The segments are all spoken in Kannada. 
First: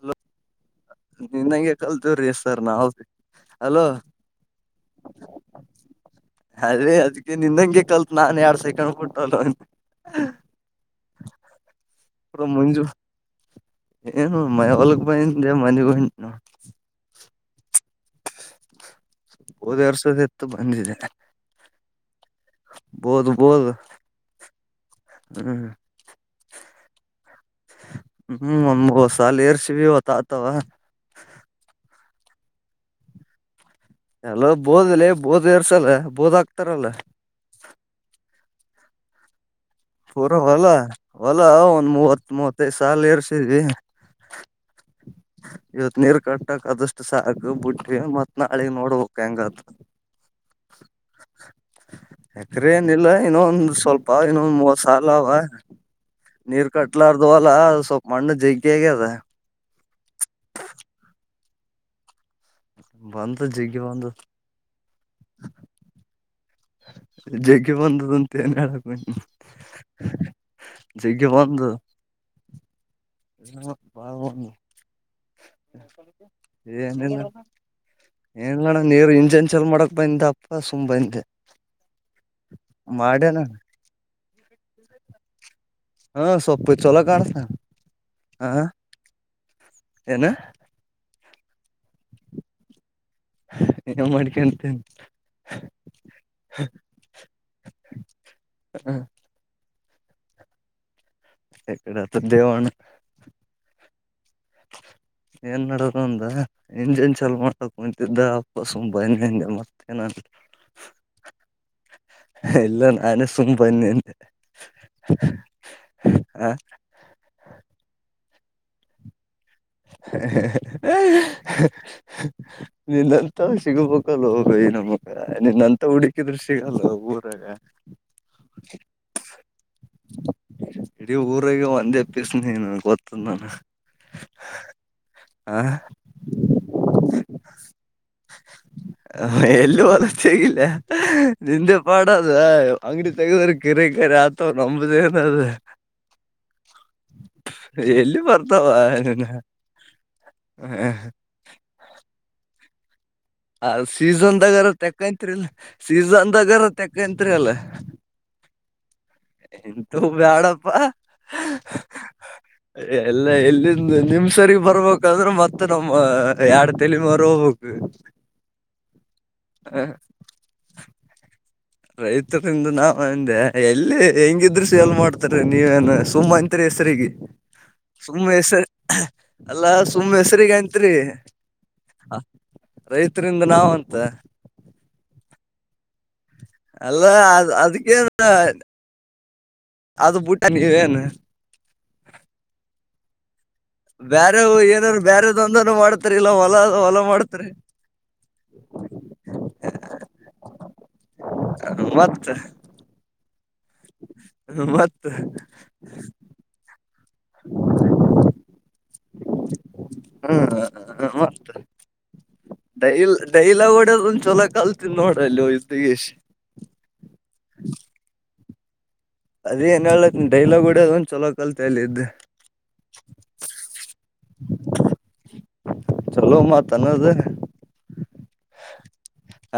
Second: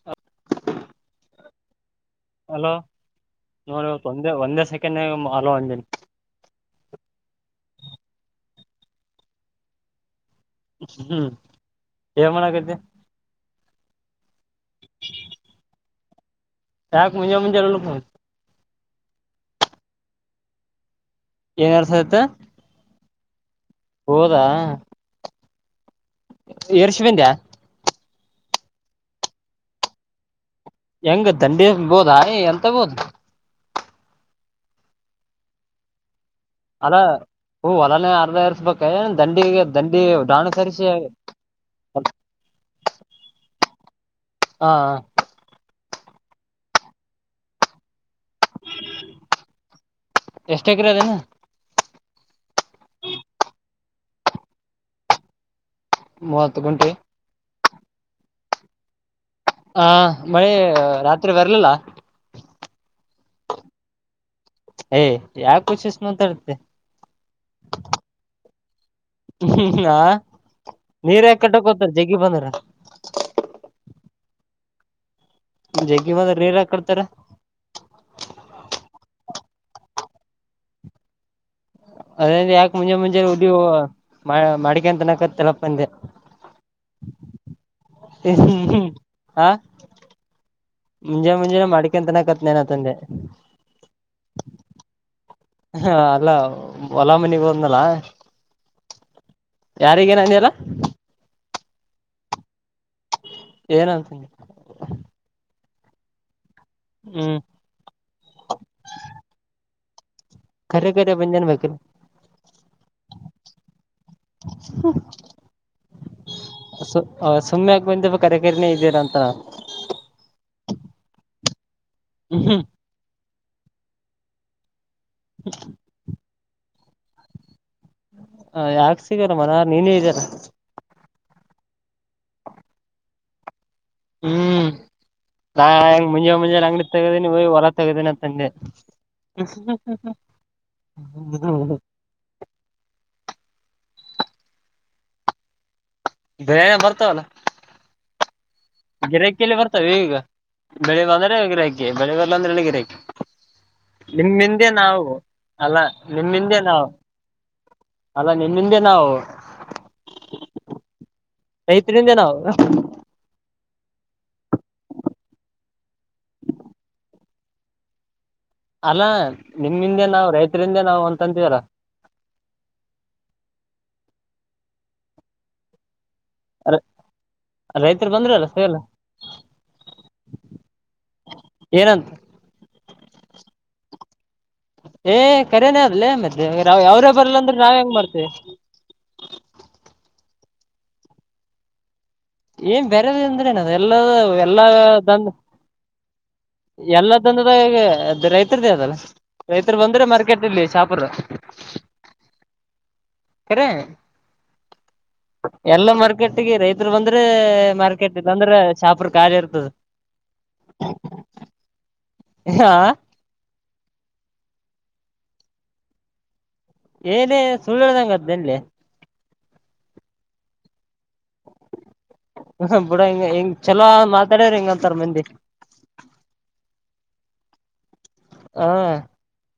ಹಲೋ ನಿನಗೆ ಕಲ್ತವ ರೀ ಸರ್ ಹಲೋ ನಾವು ಹಲೋ ನೋಡಿ ಇವತ್ತು ಒಂದೇ ಒಂದೇ ಸೆಕೆಂಡ್ನಾಗ ಹಲೋ ಅಂದೇನಿ ಅದೇ ಅದಕ್ಕೆ ನಿನ್ನಂಗೆ ಲ್ ನಾನ ಎಡ್ ಸೆಕಂಡ್ ಕುಟ್ಟಲ್ಲ ಹ್ಮ್ ಏನ್ ಮಾಡಕ್ಕತ್ತಿ ಮುಂಜು ಏನು ಮಯ ಹೊಲಕ್ ಬಂದೀನಿ ಮನೆ ಹೊಂಟನಿ ಯಾಕ್ ಮುಂಜೆ ಮುಂಜೆ ಹೊಲಕ್ಕೆ ಗೋಧಿ ಆರ್ಸೋದಿತ್ ಬಂದಿದೆ ಏನ್ ಯಾರ್ಸ ಆತ ಬೋದ ಬೋದ ಹೌದಾ ಹ್ಮ ಏರಿಷ್ ಬಂದ್ಯಾ ಹ್ಮ್ ಒಂದು ಮೂರು ಸಾಲ್ ಏರಿಸಿ ಇವತ್ತ ಅತವಾ ಹೆಂಗ ದಂಡಿಬೋದ ಎಂತ ಬೋದ ಎಲೋ ಬೋದಲಿ ಬೋದ್ ಇರ್ಸಲ್ಲ ಬೋದಾ ಅದ ಹೂ ಹೊಲನ ಅರ್ಧ ಏರಿ ಬೇಕ ಏನ್ ದಂಡಿಗೆ ದಂಡಿ ಪೂರ ಡಾಣ ಹೊಲಾ ಸರಿಸಿ ಹೊಲಾ ಒಂದ್ ಮೂವತ್ ಮೂವತ್ತೈದ್ ಸಲ್ ಎರ್ಸಿದಿ ಹಾ ಇವತ್ ನೀರು ಕಟ್ಟ ಆದದಷ್ಟು ಸಾಕು ಬುಟ್ಟಿ ಮತ್ತ ನಾಳಿಗೆ ನೋಡ್ಬೇಕ ಹೆಂಗಂತ ಎಷ್ಟ್ ಎಕರೆ ಅದೇನ ಯಕ್ರೆ ಏನಿಲ್ಲ ಇನ್ನೊ ಒಂದು ಸ್ವಲ್ಪ ಬಾಗಿನನ್ನು ಮೂವತ್ತು ಸಾಲ ಬಾಯಿ ಮೂವತ್ತು ನೀರ್ ಗುಂಟೆ ಕಟ್ಲಾರ್ದು ಹೊಲ ಸ್ವಲ್ಪ ಮಣ್ಣು ಜಗ್ಗಿ ಆಗ್ಯದ ಹಾ ಮಳೆ ರಾತ್ರಿ ಬರ್ಲಿಲ್ಲ ಬಂದು ಜಗ್ಗಿ ಬಂದು ಏ ಯಾವ ಕೊಚಿಸ ಮಾತಾಡ್ತಿ ಜಗ್ಗಿ ಬಂದದ ಅಂತ ಏನ್ ಹೇಳಕ್ ಹಾ ನೀರ್ ಜಗ್ಗಿ ಯಾಕ ಬಂದದ ಕಟ್ಟಕೋತಾರ ಜಗ್ಗಿ ಬಂದ್ರ ಹೂ ಪಾ ಜಗ್ಗಿ ಬಂದ್ರ ನೀರ್ ಯಾಕ ಕಟ್ತಾರ ಏನಿಲ್ಲ ಏನ್ಣ ನೀರ ಇಂಜನ್ ಚಲ ಮಾಡಕ್ ಬಂದ ಅಪ್ಪ ಸುಮ್ ಬಂದೆ ಅದ ಯಾಕೆ ಮುಂಜೆ ಮುಂಜೆ ಮಾಡ್ಯನ ಉಡಿ ಮ ಹಾ ಸೊಪ್ಪು ಚಲೋ ಕಾಣ್ಸುತ್ತೆ ಹ ಹ್ಮ ಹ್ಮ ಹಾ ಏನ ಮುಂಜೆ ಮುಂಜಾನೆ ಮಾಡ್ಕೊನ್ ತಿನ್ನಕತ್ತೆ ನೇನ ಅಂದೆ ಏನ್ ಮಾಡ್ಕಂತೇನೆ ಹಾ ಅಲ್ಲ ಹೊಲ ಮನಿಗ ಹೋದ್ನಲ್ಲ ಯಾರಗೇನ ಅಂದಿಲ್ಲ ಎಕಡೆ ಹೇಳ್ತಾನೆ ದೇವಣ್ಣ ಏನ ಅನ್ಸಗ ಏನ್ ನಡೋದು ಅವನ್ದ ಇಂಜನ್ ಚಲೋ ಮಾಡಕ ಕುಂತಿದ್ದ ಅಪ್ಪ ಸುಮ್ಮ ಬನ್ನಿ ಹಂಗ ಮತ್ತ ಕರೆ ಕರೆ ಬಂದೇನ್ ಬೇಕ ಎ ಎಲ್ಲ ನಾನೇ ಸುಮ್ಮ ಬನ್ನಿ ಅಂದೆ ಹ ಸ ಸುಮ್ಮನೆಗ ಯಾಕ್ ಬಂದ ಬ ಕರೆಕರಿನಿ ಇದ್ದೀರಾಂತ ಹ ಹ್ಮ್ ನಿನ್ನ ಸಿಗಬೇಕಲ್ಲ ಬೈ ನಮ ನಿನ್ನಂತ ಹುಡುಕಿದ್ರೂ ಸಿಗಲ್ಲ ಊರಾಗ ಹ ಯಾಕ ಸಿಗಲ್ಲ ಮಾರಾಯ ನೀನೇ ಇದಿಯಲ್ಲ ಇಡೀ ಊರಗ ಅಂತ ಅಪ್ಪೇಸ ನನು ಗೊತ್ತದ ನನಗ ಹ್ಮ್ ಆ ನಾಂಗ್ ಮುಂಜಾ ಮುಂಜಾನೆ ಅಂಗಡಿ ತೆಗದೀನಿ ಹಯಿ ಹೊರ ತೆಗದೀನ ಅಂದೇ ಎಲ್ಲಿ ಹೊಲ ತೆಗಿಲ್ಯ ೆಗೆರು ಗಿರೆ ಕರೆ ಆತವ ನಂಬದೇ ಏನ ಅದು ಬೇ ಬರ್ತವಲ್ಲ ಹತ್ತ ಎಲ್ಲಿ ಬರ್ತಾವ ಈಗ ಬೆಳಿ ಬಂದ್ರ ಗಿರಿಕೆ ಬೆಳೆದಲ್ಲ ಅಂದ್ರೆ ಗಿರೇಕೆ ಅ ಸೀಸನ್ದಾಗಾರ ತೆಕ್ಕತ್ರಿಲ್ಲ ಅಲ್ಲ ನಿಮ್ಮಿಂದೆ ಸೀಸನ್ದಾಗಾರ ನಾವು ತೆಕ್ಕತ್ರಿ ಅಲ್ಲ ಅಲ್ಲ ನಿಮ್ಮಿಂದೆ ನಾವು ಎಂತು ಬ್ಯಾಡಪ್ಪ ರೈತರಿಂದ ನಾವು ಎಲ್ಲ ಎಲ್ಲಿಂದ ನಿಮ್ ಸರಿ ಬರ್ಬೇಕಾದ್ರೆ ಮತ್ತತ್ ನಮ್ಮ ಎರಡ್ ತಲಿ ಮಾರ ಹೋಗ್ಬೇಕು ಅಲ್ಲಾ ನಿಮ್ ಹಿಂದೆ ಅಲ್ ನಾವ್ ರೈತರ್ ಹಿಂದೆ ನಾವು ಅಂತ್ ತೀರಾ ರೈತರಿಂದ ನಾವ ಅಂದೆ ಎಲ್ಲಿ ಹೆಂಗಿದ್ರು ಸೇಲ್ ಮಾಡ್ತಾರ ನೀವೇನು ಸುಮ್ಮ ಅತ್ರಿ ಹೆಸ್ರರಿಗೆ ರೈತರು ಸುಮ್ನೆ ಬಂದ್ರಲ್ಲ ಹೆಸರು ಸೇಲ್ ಅಲ್ಲಾ ಸುಮ್ನೆ ಹೆಸ್ರರಿಗೆ ಅತ್ರಿ ಏನಂತ [unintelligible] ರೈತರಿಂದ ನಾವಂತ ಹೆ ಖರೇನ ಲೆ ಅದ್ ಮತ್ ರಾವ್ ಅಲ್ಲ ಅವ್ರೆ ಬರ್ಲಿಲ್ಲ ಅದ್ ಅಂದ್ರೆ ನಾವ ಹೆಂಗ ಅದಕ್ಕೇನ್ ಮಾಡ್ತೀವಿ [inaudible] ಹ ನೇನು ಬೇರೆದ ಅಂದ್ರೆ ಏನು ಬೇರೆ ಏನಾದ್ರು ಬೇರೆದ ಅಂದನ ಮಾಡ್ ಎಲ್ಲ ತಂದದ ಈ ರೈತರ್ದೇ ಅದಲ್ಲ ರೈತರು ಬಂದ್ರೆ ಮಾರ್ಕೆಟ್ ಇಲ್ಲಿ ಶಾಪರು [inaudible] ಮತ್ತ ಕರೆ ಮತ್ತ [inaudible] ಎಲ್ಲ ಮಾರ್ಕೆಟ್ ಗೆ ರೈತರು ಬಂದ್ರೆ ಮಾರ್ಕೆಟ್ ಇಲ್ಲ ಅಂದ್ರೆ ಶಪರ್ ಖಾಲಿ ಇರ್ತದ ಹ್ಮ್ ಮತ್ತ ಹಾ [inaudible] ಡೈಲ್ ಡೈಲಾವು ಇದ್ ಒಂದ್ ಚೊಲೋ ಕಲ್ತಿನಿ ನೋಡ್ [unintelligible] ಏನೇ ಸುಳ್ ಹೇಳ್ದಗ್ ಆತ್ [inaudible] ಅದೇ ಏನ್ ಹೇಳ ನಿನ್ ಡೈಲಾಗ್ ಹೊಡಿಯೋ ದೊಂದ್ [inaudible] ಹಹ ಬೂಡ ಹಿಂಗ ಹಿಂಗ್ ಚಲೋ ಮಾತಾಡಿದ್ರೆ ಹಿಂಗ್ ಅಂತಾರೆ ಮಂದಿ ಚಲೋ ಮಾತ್ ಅನ್ನೋದು ಹ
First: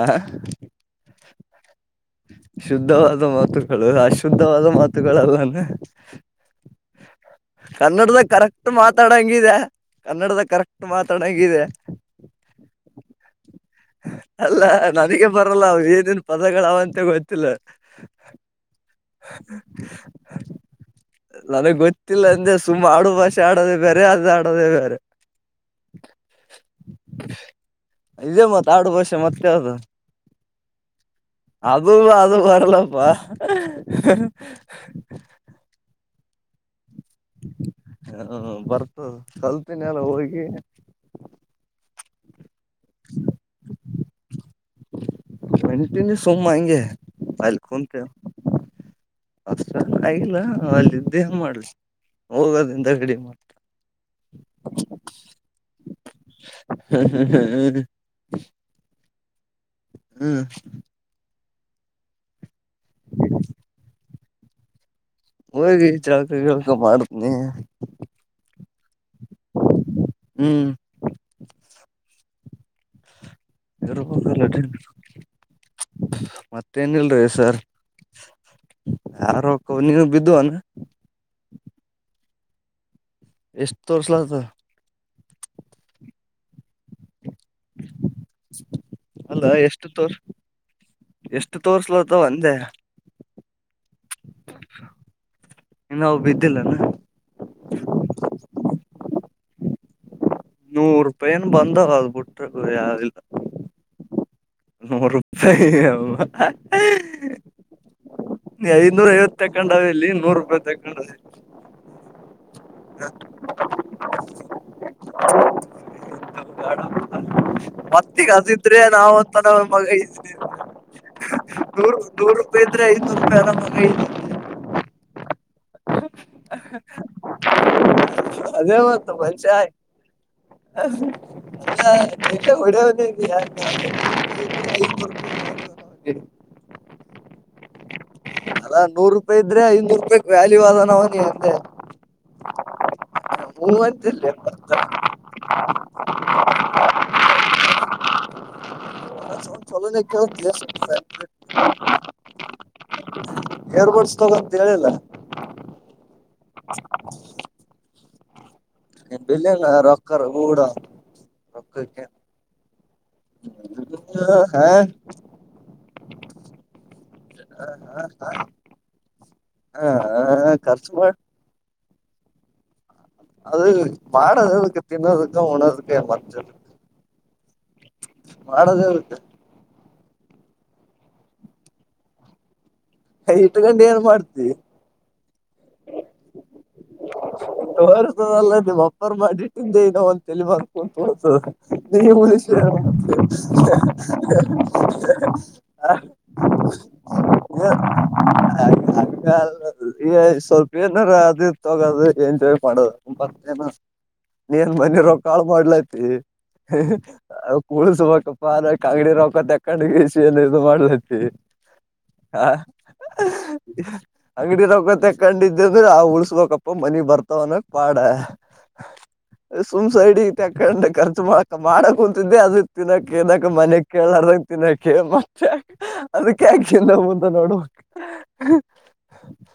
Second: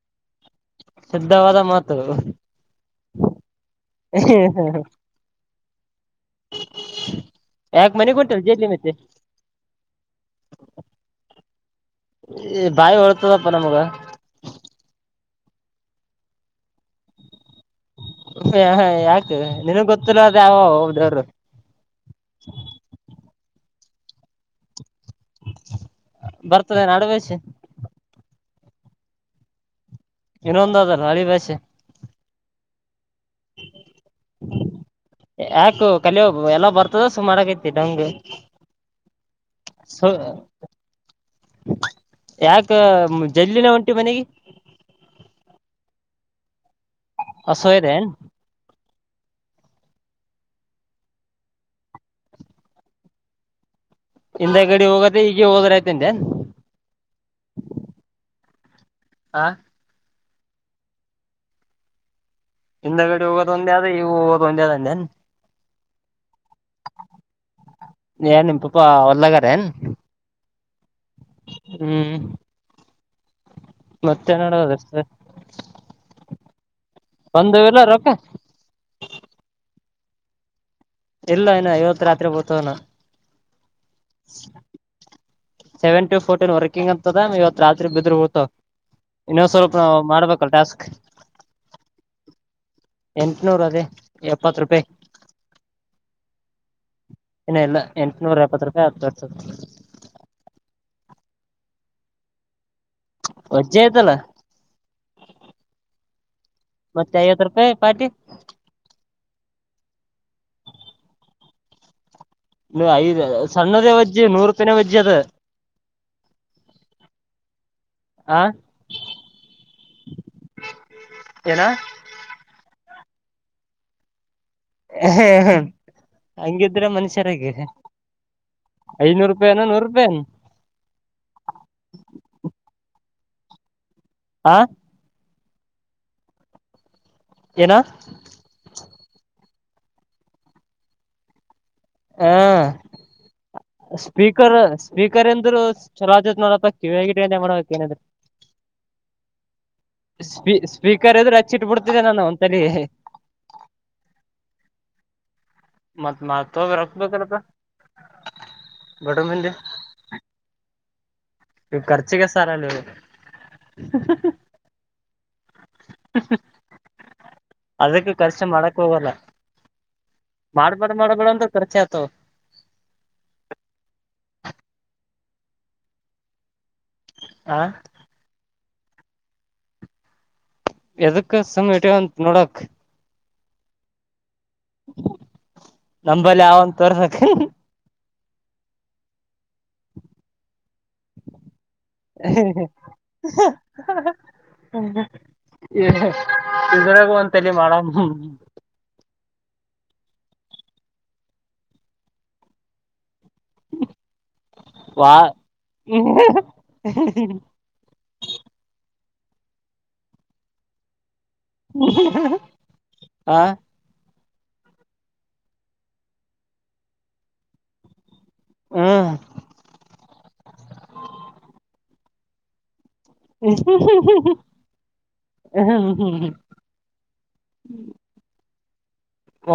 ಆ [inaudible] ಇದಾದ ಮ [inaudible] ಶುದ್ಧವಾದ ಮಾತುಗಳು ಅಶುದ್ಧವಾದ ಮಾತುಗಳಲ್ಲಾ ನ [inaudible] ಯಾಕ ಮನೆಗ್ ಕನ್ನಡದ ಹೊಂಟಿಲ್ ಜೇಲಿ ಕರೆಕ್ಟ್ ಮತ್ತೆ ಮಾತಾಡಂಗಿದೆ ಕನ್ನಡದ ಕರೆಕ್ಟ್ ಮಾತಾಡಂಗಿದೆ ಬಾಯಿ ಹೊಳ್ತದಪ್ಪ ನಮಗ ಅಲ್ಲ ನನಗೆ ಬರಲ್ಲ ಅವ ಏನೇನ್ ಪದಗಳಾವಂತೆ ಗೊತ್ತಿಲ್ಲ ಹುಹು ಹಹ ಯಾಕೆ ನಿನಗ್ ಗೊತ್ತಿಲ್ಲ ಅದ ಯಾವ ಹುದ್ರದ ನನಗ್ ಅದೇ ಅದ್ ಆಡೋದೇ ಬೇರೆ [unintelligible] ಬರ್ತುದೇನ್ ಆಡುಭಾಷಿ ಇದೇ ಮತ್ ಆಡು ಭಾಷೆ ಮತ್ ಯಾವ್ದು ಇನ್ನೊಂದ್ ಅದಲ್ಲ ಅಳಿ ಭಾಷೆ ಅದು ಅದು ಬರಲ್ಲಪ್ಪಾ ಹಹ [inaudible] ಕಲಿ ಹೋಗು ಎಲ್ಲಾ ಬರ್ತ ತೋರ್ಸು ಮಾಡಂಗ್ ಅಯ್ತಿ ಡಂಗ ಹ ಬರ್ತದ [inaudible] ಕಲ್ತಿನಲ್ಲ ಸೊ ಹೋಗಿ ಹ ಯಾಕ್ ಜಲ್ಲಿನ ಒಂ ಎ ಬನೆಗೆ ಸೋ ಮಾಡ ಇಂಗೆ ಪಹಲ್ಕಟ ಅಸೋಯ್ದೆನ್ ಅಷ್ಟ ಆಗಿಲ್ಲ ಅಲ್ಲಿದ್ದೇ ಮಾಡ್ಲಿ ಹೋಗೋದಿಂದ ಗಡಿ ಮಾಡ್ತ ಇಲ್ಲ ಗಡಿ ಹೋಗದ್ರೆ ಈಗ ಹೋದ್ರ ಆಯ್ತಂತೆ ಹಾ ಹ್ಮ್ ಹಿಂದ ಗಡಿ ಹೋಗೋದ ಒಂದೇ ಆದ ಇವು ಹೋಗೋದ ಒಂದೇ ಆದ ಅಂದೇನ್ ಹಗ ಳ್ಕ ಮಾಡತನಿ ಹ ಅಲ್ಲಗ ಹ್ಮ್ ಯಾರ ಮತ್ತೆ ಹಲ್ಲ ನೋಡೋದ ಮತ್ತೇನ ಇಲ್ರಿ ಒಂದು ಸರ್ ಇಲ್ಲ ರೊಕ್ಕ ಯಾರು ನೀನು ಬಿದ್ದು ಅಾನ ಇಲ್ಲ ನ ಇವತ್ ರಾತ್ರಿ ಬತವನ ಎಷ್ಟ ತೋರ್ರಿಸಲ ರಿಂಗ ್ ಇವತ್ ರಾತ್ರಿ ಬಿದ್ರ ಹತ ಅಲ್ಲ ಇನ್ನೊ್ ಸ್ವಲ್ಪ ಎಷ್ಟು ನಾವು ತೋರ್ ಮಾಡ್ಬೇಕಲ್ ಟಾಸ್ಕ್ ಎಷ್ಟು ತೋರ್ಸ್ಲತ್ತವ ಅಂದೆ ಎಂಟನೂರ ಅದೇ ಎಪ್ಪತ್ ರೂಪಾಯಿ ಇನ್ನಾವ್ ಬಿದ್ದಿಲ್ಲನ ಇನ್ನ ಇಲ್ಲ ಎಂಟನೂರ ಎಪ್ಪತ್ ರೂಪಾಯಿ [unintelligible] ನೂರ್ ರೂಪಾಯಿನ್ ಬಂದ ಹದಬಿಟ್ರ ಹ ಯಾವವುಿಲ್ಲ ವಜ್ಜೆ ಆಯ್ತಲ್ಲ ನೂರು ರೂಪಾಯಿ ಹ ಹಾ ಮತ್ತೆ ಐವತ್ತು ರೂಪಾಯಿ ಪಾರ್ಟಿ ತಗೊಂಡಾವ ಇಲ್ಲಿ ನೂರು ರೂಪಾಯಿ ತಕೊಂಡಾವ ಐದ್ ಸಣ್ಣದೇ ವಜ್ಜೆ ನೂರತ್ತನೇ ವಜ್ಜ ಅದ ಹ ಗ ಮತ್ತಗ ಆ ಹಸಿದ್ರೆ ನಾವಂತ ನ ಮಗೇ ಏನ ನೂರು ನೂರು ರೂಪಾಯಿ ಎ ಐರ ಹಾ ಅದೇ ಮ ಐನೂರು ರೂಪಾಯಿನ ಮಂಚಾಯ ನೂರು ರೂಪಾಯಿನ ಮಸ ಹೊಡ ಹೊ ಇ ಯಾರ [unintelligible] ಆ [unintelligible] ಏನ ಅ ನೂರು ರೂಪಾಯಿ ್ರ ಐನೂರುಾಯ ವ್ಯಲ್ವಾದಾನವು ನೀ ಹಂದ ಹಾ ಅಂತಿಲ್ಲೆ ಸ್ಪೀಕರ್ ಮತ್ತ ಸ್ಪೀಕರ್ ಎಂದರು ಚಲೋ ಆತತ್ ನೋಡಪ್ಪ ಕಿವಿಯಗಿ ಮಾಡಬೇಕ ಏನಾದ್ರು ಸೌಂಡ್ ಚಲೋನೆ ಕೇಳ್ತಲೆ ಸ್ಪೀ ಸ್ಪೀಕರ್ ಎ್ರು ಹಚ್ಚಿಟ್ಬಿಡ್ತಿದ್ದೆ ನಾನು ಒಂತಲಿ ಏರ್ಬಡ್ಸ್ ತಗೋ ಅಂತ ಹೇಳಿಲ್ಲ ಮತ್ತ ನ ತೋಗ ರೊಕ್ಬೇಕಲ್ಪ್ಪ ಎ ಬೆಿಲ್ಲಂಗ ರೊಕ್ಕರು ಕೂಡ ನೀವು ಖರ್ಚಿಗೆ ಸಾರಲ್ಲ ಹೇಳು ಹಾ ಅದಕ್ಕೆ ಖರ್ಚ ಮಾಡಕ್ ಹೋಗಲ್ಲ ಹ ಖರ್ಚು ಮಾಡ್ಬಾರಡ ಮಾಡಿ ಮಾಡ್ಬೇಡ ಅಂದ್ರೆ ಖರ್ಚ ಆತ ತ್ತ ಅದು ಮಾಡಡಗಕ್ಕೆ ತಿನ್ನದಕ್ಕ ಉಣದುಕ್ಕ ಮಜದ ಆ ಮಾಡೋದೇ ಇರುತ್ತೆ ಎದಕ್ಕ ಸಮಯಟಂತ ನೋಡಕ್ ಇಟ್ ಗಂಡು ಏನ್ ಮಾಡ್ತಿವಿ ನಂಬಲ್ಲಿ ಯಾವಂತ ತೋರ್ಬೇಕ ದಲ್ಲ ನಿವು್ ಅಪ್ಪರ್ ಮಾಡಿಟ್ಟಿಂದ ಏೋ ಒಂದ ತಲಿ ಮಾರ್ಕೊಂಡಂತೋಳಸದ ಇದ್ರಗೂ ಅಂತಲ್ಲಿ ಮಾಡೇಮ್ ಹ್ಮ [unintelligible] ಸ್ವಲ್ಪ ಏನಾರ ಅದ ತಗೋದು ಎಂಜಾಯ್ ಮಾಡದು ಮತ್ತನ ನೀನ್ ಮನ ವಾ ರೊಕ್ಕಾಳ ಮಾಡ್ಲೈತಿ ಕಳ್ಸಬೇಕಪ್ಪ ಅ ಕಂಗಡಿ ಕ್ಕ ತಕ್ಕಂಡಿಗೆಸ ಏನ್ ಇದು ಮಾಡ್ಲತಿ ಹ ಹಾ ಅಂಗಡಿ ರತ್ತ ಕಂಡಿದ ಅಂದ್ರೆ ಆ ಉಳ್ಸ್ಬಬೇಕಪ್ಪ ಮನಿಗ್ ಬರ್ತಾವನಕ್ ಪಾಡ ಹ್ಮ್ ಸುಮ್ಸ ಇಡ ತಕೊಂಡೆ ಖರ್ಚು ಮಾಡಕ ಮಾಡ ಹಂತಿದ್ದ ಅದು ತಿನ್ನಕ್ ಏನಕ ಮನೆ ಕೇಳಾರಂಗ ತಿನ್ನಾಕ ಮತ್ತ ಅದಕ್ಕೆ್ಯಾಕಿಂದ ಮುಂತ ನೋಡ್ಬೇಕ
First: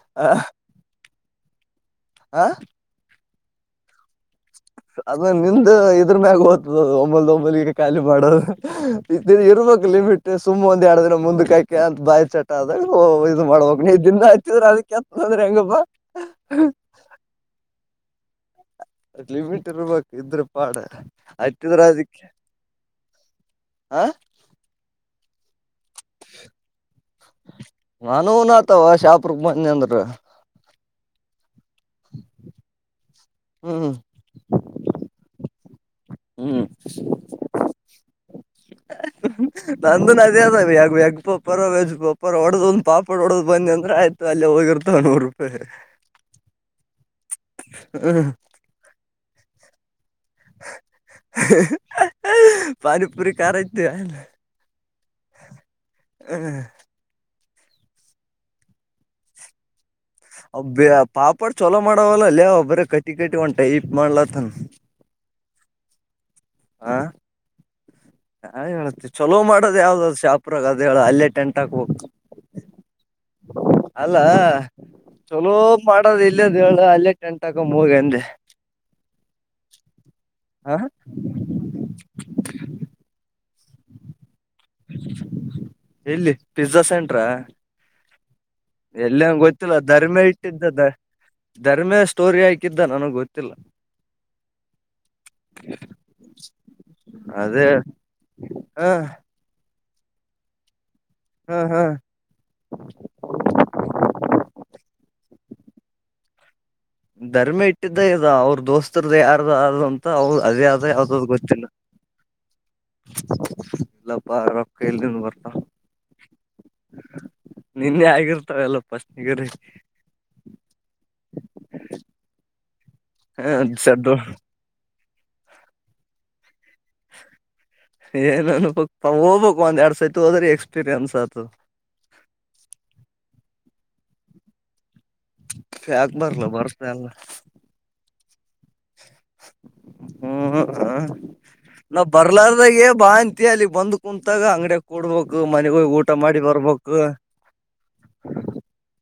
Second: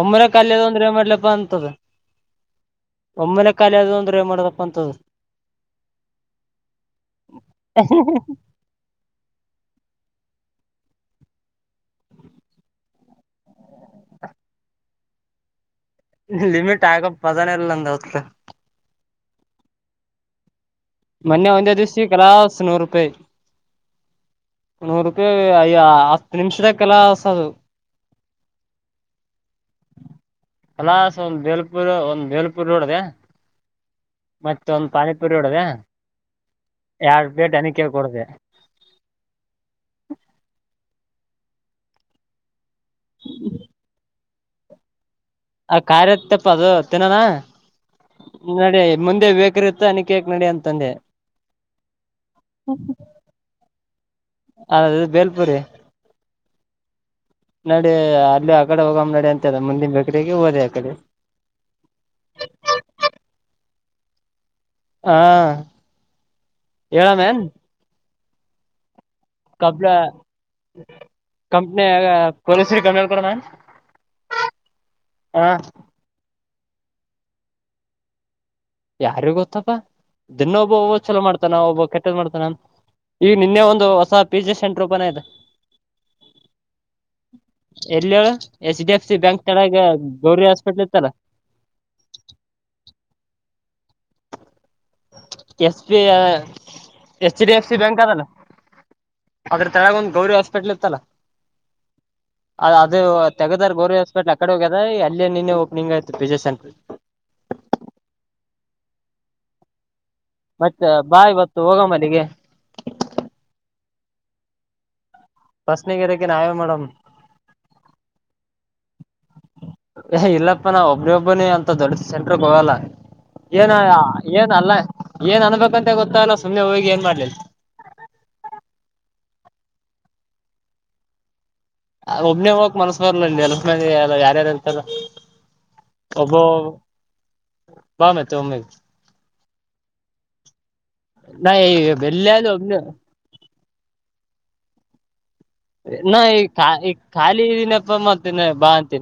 ಒಮ್ಮರ ಕಲ್ಲದಂದು ಸ್ರರೆ ಮಾಡ್ಲಪ್ಪ ಅಂತದೆ ಹಾ ಒಮ್ಮನೆ ಖಾಲಿ ಅದು ಅಂದ್ರೆಏ ಮಾಡ ಅದ ನಿಂದ ಇದ್ರ ಮ್ಯಾಗ ಹೋ್ತದ ಒಂಬಲ್ದ ಒಂಬಲಿಗೆ ಖಾಲಿ ಮಾಡೋದು ಇರ್ಬೇಕು ಲಿಮಿಟ್ ಸುಮ್ಮ್ ಒಂದ ಎರಡು ದಿನ ಮುಂದ್ ಕಾಯಕ ಅಂತ ಬಾಯಿ ಚಟ ಆದದಾಗ ಇ್ ಮಾಡ್ಬಕ್ ನೀ ದಿನ ಹಚ್ಚಿದ್ರ ಅದಕ್ಕೆ ಎತ್ತತ್ನ ಅಂದ್ರೆ ಹೆಂಗಪ್ಪಾ ಲಿಮಿಟ್ ಆಗ ಪದನ ಎಲ್ಲ ಅಂದ [inaudible] ಅ [unintelligible] ಇರ್ಬೇಕ್ ಇದ್ರ ಪಾಡ ಮನ್ನೆ ಒಂದ ಹಚ್ಚಿದ್ರ ದಿವಸ ಅದಕ್ಕೆ ಕಲಾಸ್ ನೂರು ರೂಪಾಯಿ ನೂರು ರೂ ಯ [unintelligible] ನಾನವುನ್ತಾವ ಶಾಪರು ಮಂದ ಅಂದ್ರ [unintelligible] ಪುರ ಒಂದ್ ಬೇಲ್ಪುರ್ ಹೊಡ್ದೆ ಹ್ಮ್ ಮತ್ತೆ ಒಂದು ಪಾನಿಪುರಿ ಹೊಡ್ದೆ ಹ್ಮ್ ಕೇಳ್ ಕೊಡದೆ ನಂದು [unintelligible] ಬಯಾಗ ಪಪರ ವೆಜ್ ಪಪರ್ ಒಡದಂ ಪಾಪಾಡೋದು ಬಂದ ಅಂದ್ರ ಆಯ್ ಅಲ್ಲೆ ಹೋಗಿರ್ತಾವ್ ನೂರು ರೂಪಾಯಿ ಆ ಕಾರ್ಯತ್ತಪ್ಪ ಅದು ತಿನ್ನನ ಹ್ಮ್ ನೋಡಿ ಮುಂದೆ ಬೇಕರಿ ಇತ್ತ್ ಅನ ಪಾನಿಪುರಿ ಕಾರ ಐತೆ ಅಲ್ಲ ಹದು ಬೇಲ್ಪುರಿ ನಡಿ ಅಲ್ಲಿ ಆಗಡೆ ಹೋಗಮ್ಮ್ ನಡಿ ಅಂತ ಮುಂದನ್ ಬೇಕ ಅ ಪಾಪಾಡ್ ಚಲೋ ಮಾಡವಲ್ಲಲ್ಲಯ ಬರ ಕಟ್ಟಿ ಕಟ್ಟಿ ಒಂಟ ಟೈಪ್ ಮಾಡಲಥನ್ ಹಾ ಹೇಳಮೇನ್ ಹಾ ಹೇಳುತ್ತ ಚಲೋ ಮಾಡೋದ್ ಯಾವ್ದ ಶಾಪ್ರಾಗ ಅದು ಹೇಳ ಅಲ್ಲೇ ಟೆಂಟ್ ಹಾಕ್ಬ ಕಂಪ್ನಿ ಪೊಲೀಸರಿಗೆ ಕಂಪ್ಲೇಂಟ್ ಕೊಡ ಮ್ಯಾನ್ ಅಲ್ಲ ಹಾ ಚಲೋ ಮಾಡದ ಇ ಇಲ್ಲದ ಹೇಳ ಅಲ್ಲೇ ಟೆಂಟ್ ಹಕ್ ಹೋಗ ಅಂದೆ ಯಾರಿ ಗೊತ್ತಪ್ಪಾ ದಿನ ಹ ಒಬ್ಬ ಮಾಡ್ತಾನ ಒಬ್ಬ ಕೆಟ್ಟದ ಮಾಡ್ತಾನ ನಿನ್ನೆ ಒಂದು ಹೊಸ. ಪಿಜಾ ಸೆಂಟರ್ ಓಪನ್ ಆಯ್ತ ಎಲ್ಲಿ ಎಲ್ಲಿ ಹೇಳು. ಎಚ್ ಡಿ ಎಫ್ ಸಿ ಎಲ್ಲಂಗೆ ಬ್ಯಾಂಕ್ ಗೊತ್ತಿಲ್ಲ ಕೆಳಗ ಧರ್ಮ ಗೌರಿ ಇಟ್ಟಿದ್ದ ಹಾಸ್ಪಿಟ್ಲ್ ದ ಇತ್ತಲ್ಲ ಧರ್ಮಿಯ ಸ್ಟೋರಿ ಹಾಕಿದ್ದ ನನಗ್ ಗೊತ್ತಿಲ್ಲ. ಸ್ ಬಿ ಐ ಆ ಕೆ ಎಚ್ ಡಿ ಎಫ್ ಅದೇ ಸಿ ಬ್ಯಾಂಕ್ ಅದಲ್ಲ ಹ ಅದ್ರ. ತಳ ಒಂದ ಗೌರಿ ಹಸ್ಪಿಟ್ಲ್ ಇತ್ತಲ್ಲ. ಹಾ ಹಾ ಅ ಅದು ತೆಗದಾರ್ ಗೌರ್ವ ಹಾಸ್ಪಿಟ್ಲ್ ಆಕಡೆ ಹೋಗೆದ ಅಲ್ಲಿ ನಿನ್ನೆ ಓಪ್ನಿಂಗ್ ಆಯತು ಪಿಜೆಷನ್. [unintelligible] ಧರ್ಮಿ ಇಟ್ಟಿದ್ದ ಇದ ಅವ್ರ ದೋಸ್ತರದ್ದ ಯಾರ್ದ ಅಂತ. ಅವ ಅದೇ ಮತ್ತ ಅದ ಬಾ ಯಾವ್ದದು ಇವತ್ತ ಗೊತ್ತಿಲ್ಲ ಹೋಗಮ ಅಲ್ಲಿಗೆ. [unintelligible] ಸ್ನಿಗೆರಕ್ಕ ನಾವ ಮಾಡಮ್ ನಿನ್ನೆ ಆಗಿರ್ತಾವೆಲ್ಲ ಫಸ್ಟ್ಗಿರಿ ಇಲ್ಲಪ್ಪಾ ನಾ ಒಬ್ಬ ಒಬ್ಬನೇ ಅಂತ. ದೊಡ್ಡ ಸೆಂಟರ್ಗ್ಗೋಗಾಲ. ಏನಾ ಸಡ್ಡು ಏನ ಆಲ್ಲಾ. ಏನ್ ಅನ್ನಿಬೇಕಂತೆ ಗೊತ್ತಾಲ್ಲ ಸುಮ್ಮ್ನೆ ಹೋಗಿ ಏನ್ ಮಾಡ್ಲಿ. ಏನ್ ಅನ್ಬಾಕ್ ಹ್ಬಬೇಕಕ್ ಒಂದ್ ಎರಡ್ ಸೈತ ಹೋದ್ರಿ ಎಕ್ಸ್ಪೀರಿಯನ್ಸ್ ಆಗ್ಬೇಕು. ಒಬ್ನೇ ಹೋಗಕ್ ಮನ್ಸ್ ಬರ್ಲ ಎಲ ಮಲ್ಲ ಯಾರ್ಯಾರ ಇರ್ತಾರ. ಯಾಕ್ ಬರ್ಲ ಬರ್ಸ ಅಲ್ಲ. ಮತೊಮ್ಮೆ. ಹ್ಮ್ ಹ ಹ್ಮ ನಾ ಈಗ ನಾವ್ ಬೆಲ್ಲಲ್ಲ ಒಬ್ನ ಬರ್ಲಾರಾಗೇ ಬಾ ಅಂತಿ ಅಲ್ಲಿ ಬಂದ್ ಕುಂತಾಗ ಅಂಗಡೆ. ಕೊಡಬೋಕ. ನಾ ಈ ಈ ಖಾಲಿ ಇದನಪ್ಪ ಫೋನ್ ಮಾಡ್ತಿದೆ ಮತ್ತ ಬಾ ಅಂತೀ.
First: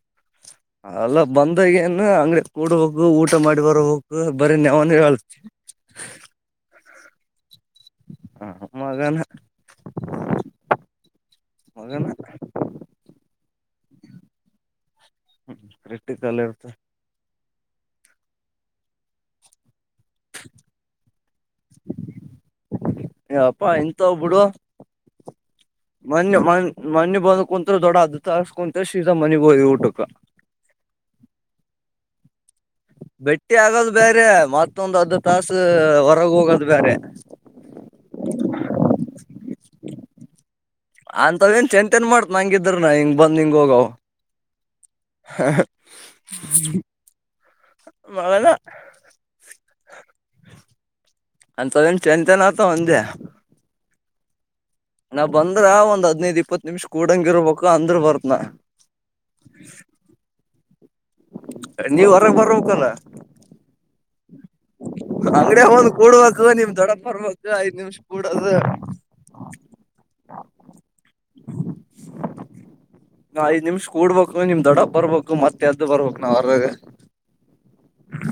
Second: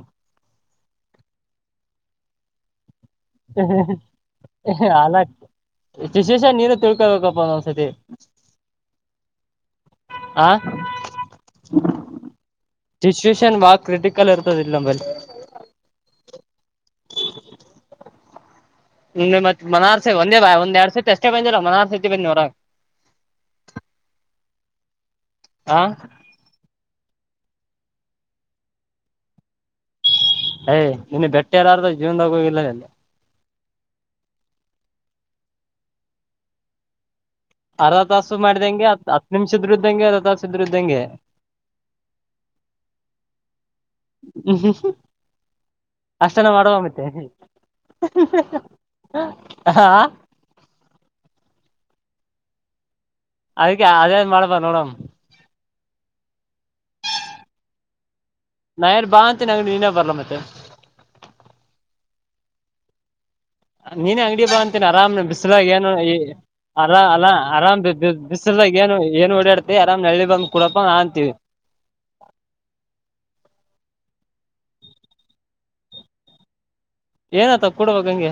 ಅಲ್ಲ ಬಂದಾಗ ಏನ್ ಅಂಗ್ಡಿ ಕೂಡಬಕ್. ಊಟ ಮಾಡಿ ಬರಹಕ್ ಬರೀ ನವನ್ ಹೇಳ್ತ. ತಿಳ್ಕೊಬೇಕಪ್ಪಾ ನಾವ್. ಮಗನ ಮಗನ ದಿಸ್ ಐಸ್. ಬಾಳ ಕ್ರಿಟಿಕಲ್ ಇರ್ತಾದ್ ಇಲ್ಲ ನಂಬಲ್ಲ. ಹ್ಮ್ ಕ್ರಿಟಿಕಲ್ ಇರ್ತ. [unintelligible] ಸುಮ್ನೆ ಮತ್ತ ಮನಾರ್. ಒಂದೇ ವಂದ್ಯಾಡಸರ್ತಿ ಅಷ್ಟೇ ಬಂದಿವ ಮನರ್ಸರಿ ಬಂದೆವ ಉರಾಗ್. ಮಣ್ಣ ಹೊಣ್ಣ ಮಣ್ಣ ಬಂದ. ಕುಂತುರ್ ದೋಡಾ ಅರ್ಧ ತಾಸು ಸೀದಾ ಮನಿಗ್ ಹೋದವುಟುಕಾ.. ಯ್ ಇನ್ನು ಬೆಟ್ಟಾಲಾರ್ದು ಜೀವನದಾಗೋಗಿಲ್ಲ ಅಲ್ಲ. ಬೇಟಿ ಆಗದ್ ಬ್ಯಾರೆ ಮತ್ತೊಂದು ಅರ್ಧ ತಾಸ ಹೊರಗ ಹೋಗದ್ ಬ್ಯಾರೆ. ಅರ್ದಾ ತಾಸು ಮಾಡ್ದಂಗೆ. ನಿಮ್ಷದ್ರದ್ದಂಗೆದ. ಅಂತದೇನ್ ಚೆಂತೇನ್ ಮಾಡ್ತ್ ನಂಗಿದ್ರ ನ ಹಿಂಗ್ ಬಂದ್ ನಿಂಗ ಹೋಗಾವ ಅಷ್ಟನ ಮಾಡುವ ಮತ್ತೆ ಮಲ್ಲ. ಹ ಅಂತದ್ ಎನ್ ಟೆಂಂತ ನ್ ಆತ ಒಂದೇ. ಆದಕ್ಕೆ ಆದೇದ್ ಮಾಡ್ದ. ನಾವ್ ಬಂದ್ರ ಒಂದ್ ಹದ್ನೈದ್ ಇಪ್ಪತ್ತು ನಿಮಿಷ ಕೂಡಂಗಿರ್ಬೇಕು ಅಂದ್ರ ಬರ್ತ್ನ. ನಾ ಏನ್ ಬಾ ಅಂತೀನಿ ನೀನೇ ಬರ್ಲ ಮತ್ತೆ ನೀವು ವರಗ ಬರಬೇಕಲ. ನೀನೇ ಅಂಗಡಿ ಬ ಅಂತೀನಿ ಆರಾಮ್ನ ಬಿಸ್ಲಾಗ ಒಂದ್ ಏನು ಕೂಡ್ಬೇಕು ನಿಮ್ ದೊಡ್ಡಪ್ಪ ಅರ-ಅಲ ಬರ್ಬೇಕು ಐದ್ ಅರಾಮ ಬ ನಿಮಿಷ -ಬಿ ಕೂಡದು ಬಿಸಲಾಗ ಏನು ಏನ್ ಓಡಾಡ್ತಿ ಆರಾಮ್ ನಳ್ಳಿ ಬಂದ ಕುಡಪ್ಪ ಅಂತೀವಿ. ಐದ್ ನಿಮಿಷ ಕೂಡ್ಬೇಕು ನಿಮ್ ದೊಡ ಬರ್ಬೇಕು ಮತ್ತೆ ಎದ್ದ ಬರ್ಬಬೇಕಕ್ ನಾವ್ ವರಗ. ಏನತ ಕೂಡುವಂಗೆ.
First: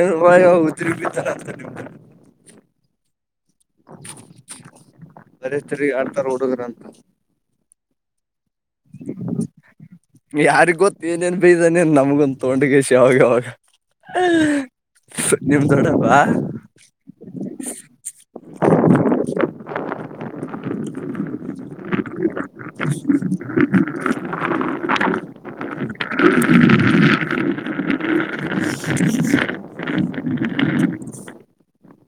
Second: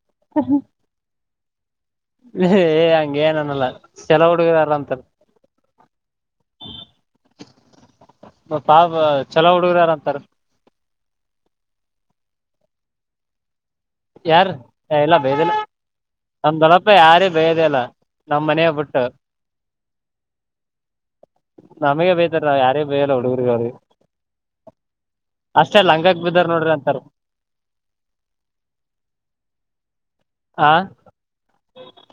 ಎನು [unintelligible] ಉತ್ರಿಡಿತರ. [inaudible] [unintelligible] ಹಂಗ ಏನ. ಲ್ಲ ಚಲ ಹುಡುಗರಾರ ಅಂತ. ಹಚರಿ ಆಡ್ತಾರ ಹಡುಗ್ರ ಅಂತ. ಮ ಪಾಬ್ ಚಲೋ ಹುಡುಗರಾರ ಅಂತಾರ. ಯಾರಿಗ್ ಗೊತ್ತ ಏನೇನ್ ಬೈದಾನ ನ್ ನಮಗೊಂದು ತೊಂಗೇಶ್ ಅವಾಗ ಅವಾಗ. ಯಾರ ಎಲ್ಲ ಬೇಯದಿಲ್ಲ ನಿಮ್ ದೊಡ್ಡಪ್ಪ ನಮ್ದಲ್ಲಪ್ಪ ಯಾರೇ ಬೇಯದಲ್ಲ ನಮ ಮನೆಯ ಬಿುಟ್ಟು. ನಮಗೆ ಬೇಯತಾರ ನಾವ್ ಯಾರೇ ಬೇಯಲ್ಲ ಹುಡುಗರ್ಗ ಅವಿ ಅಷ್ಟೆ ಲಂಗಕ್ ಬಿದ್ದಾರ ನೋಡ್ರಿ ಅಂತಾರ. [inaudible] ಆ.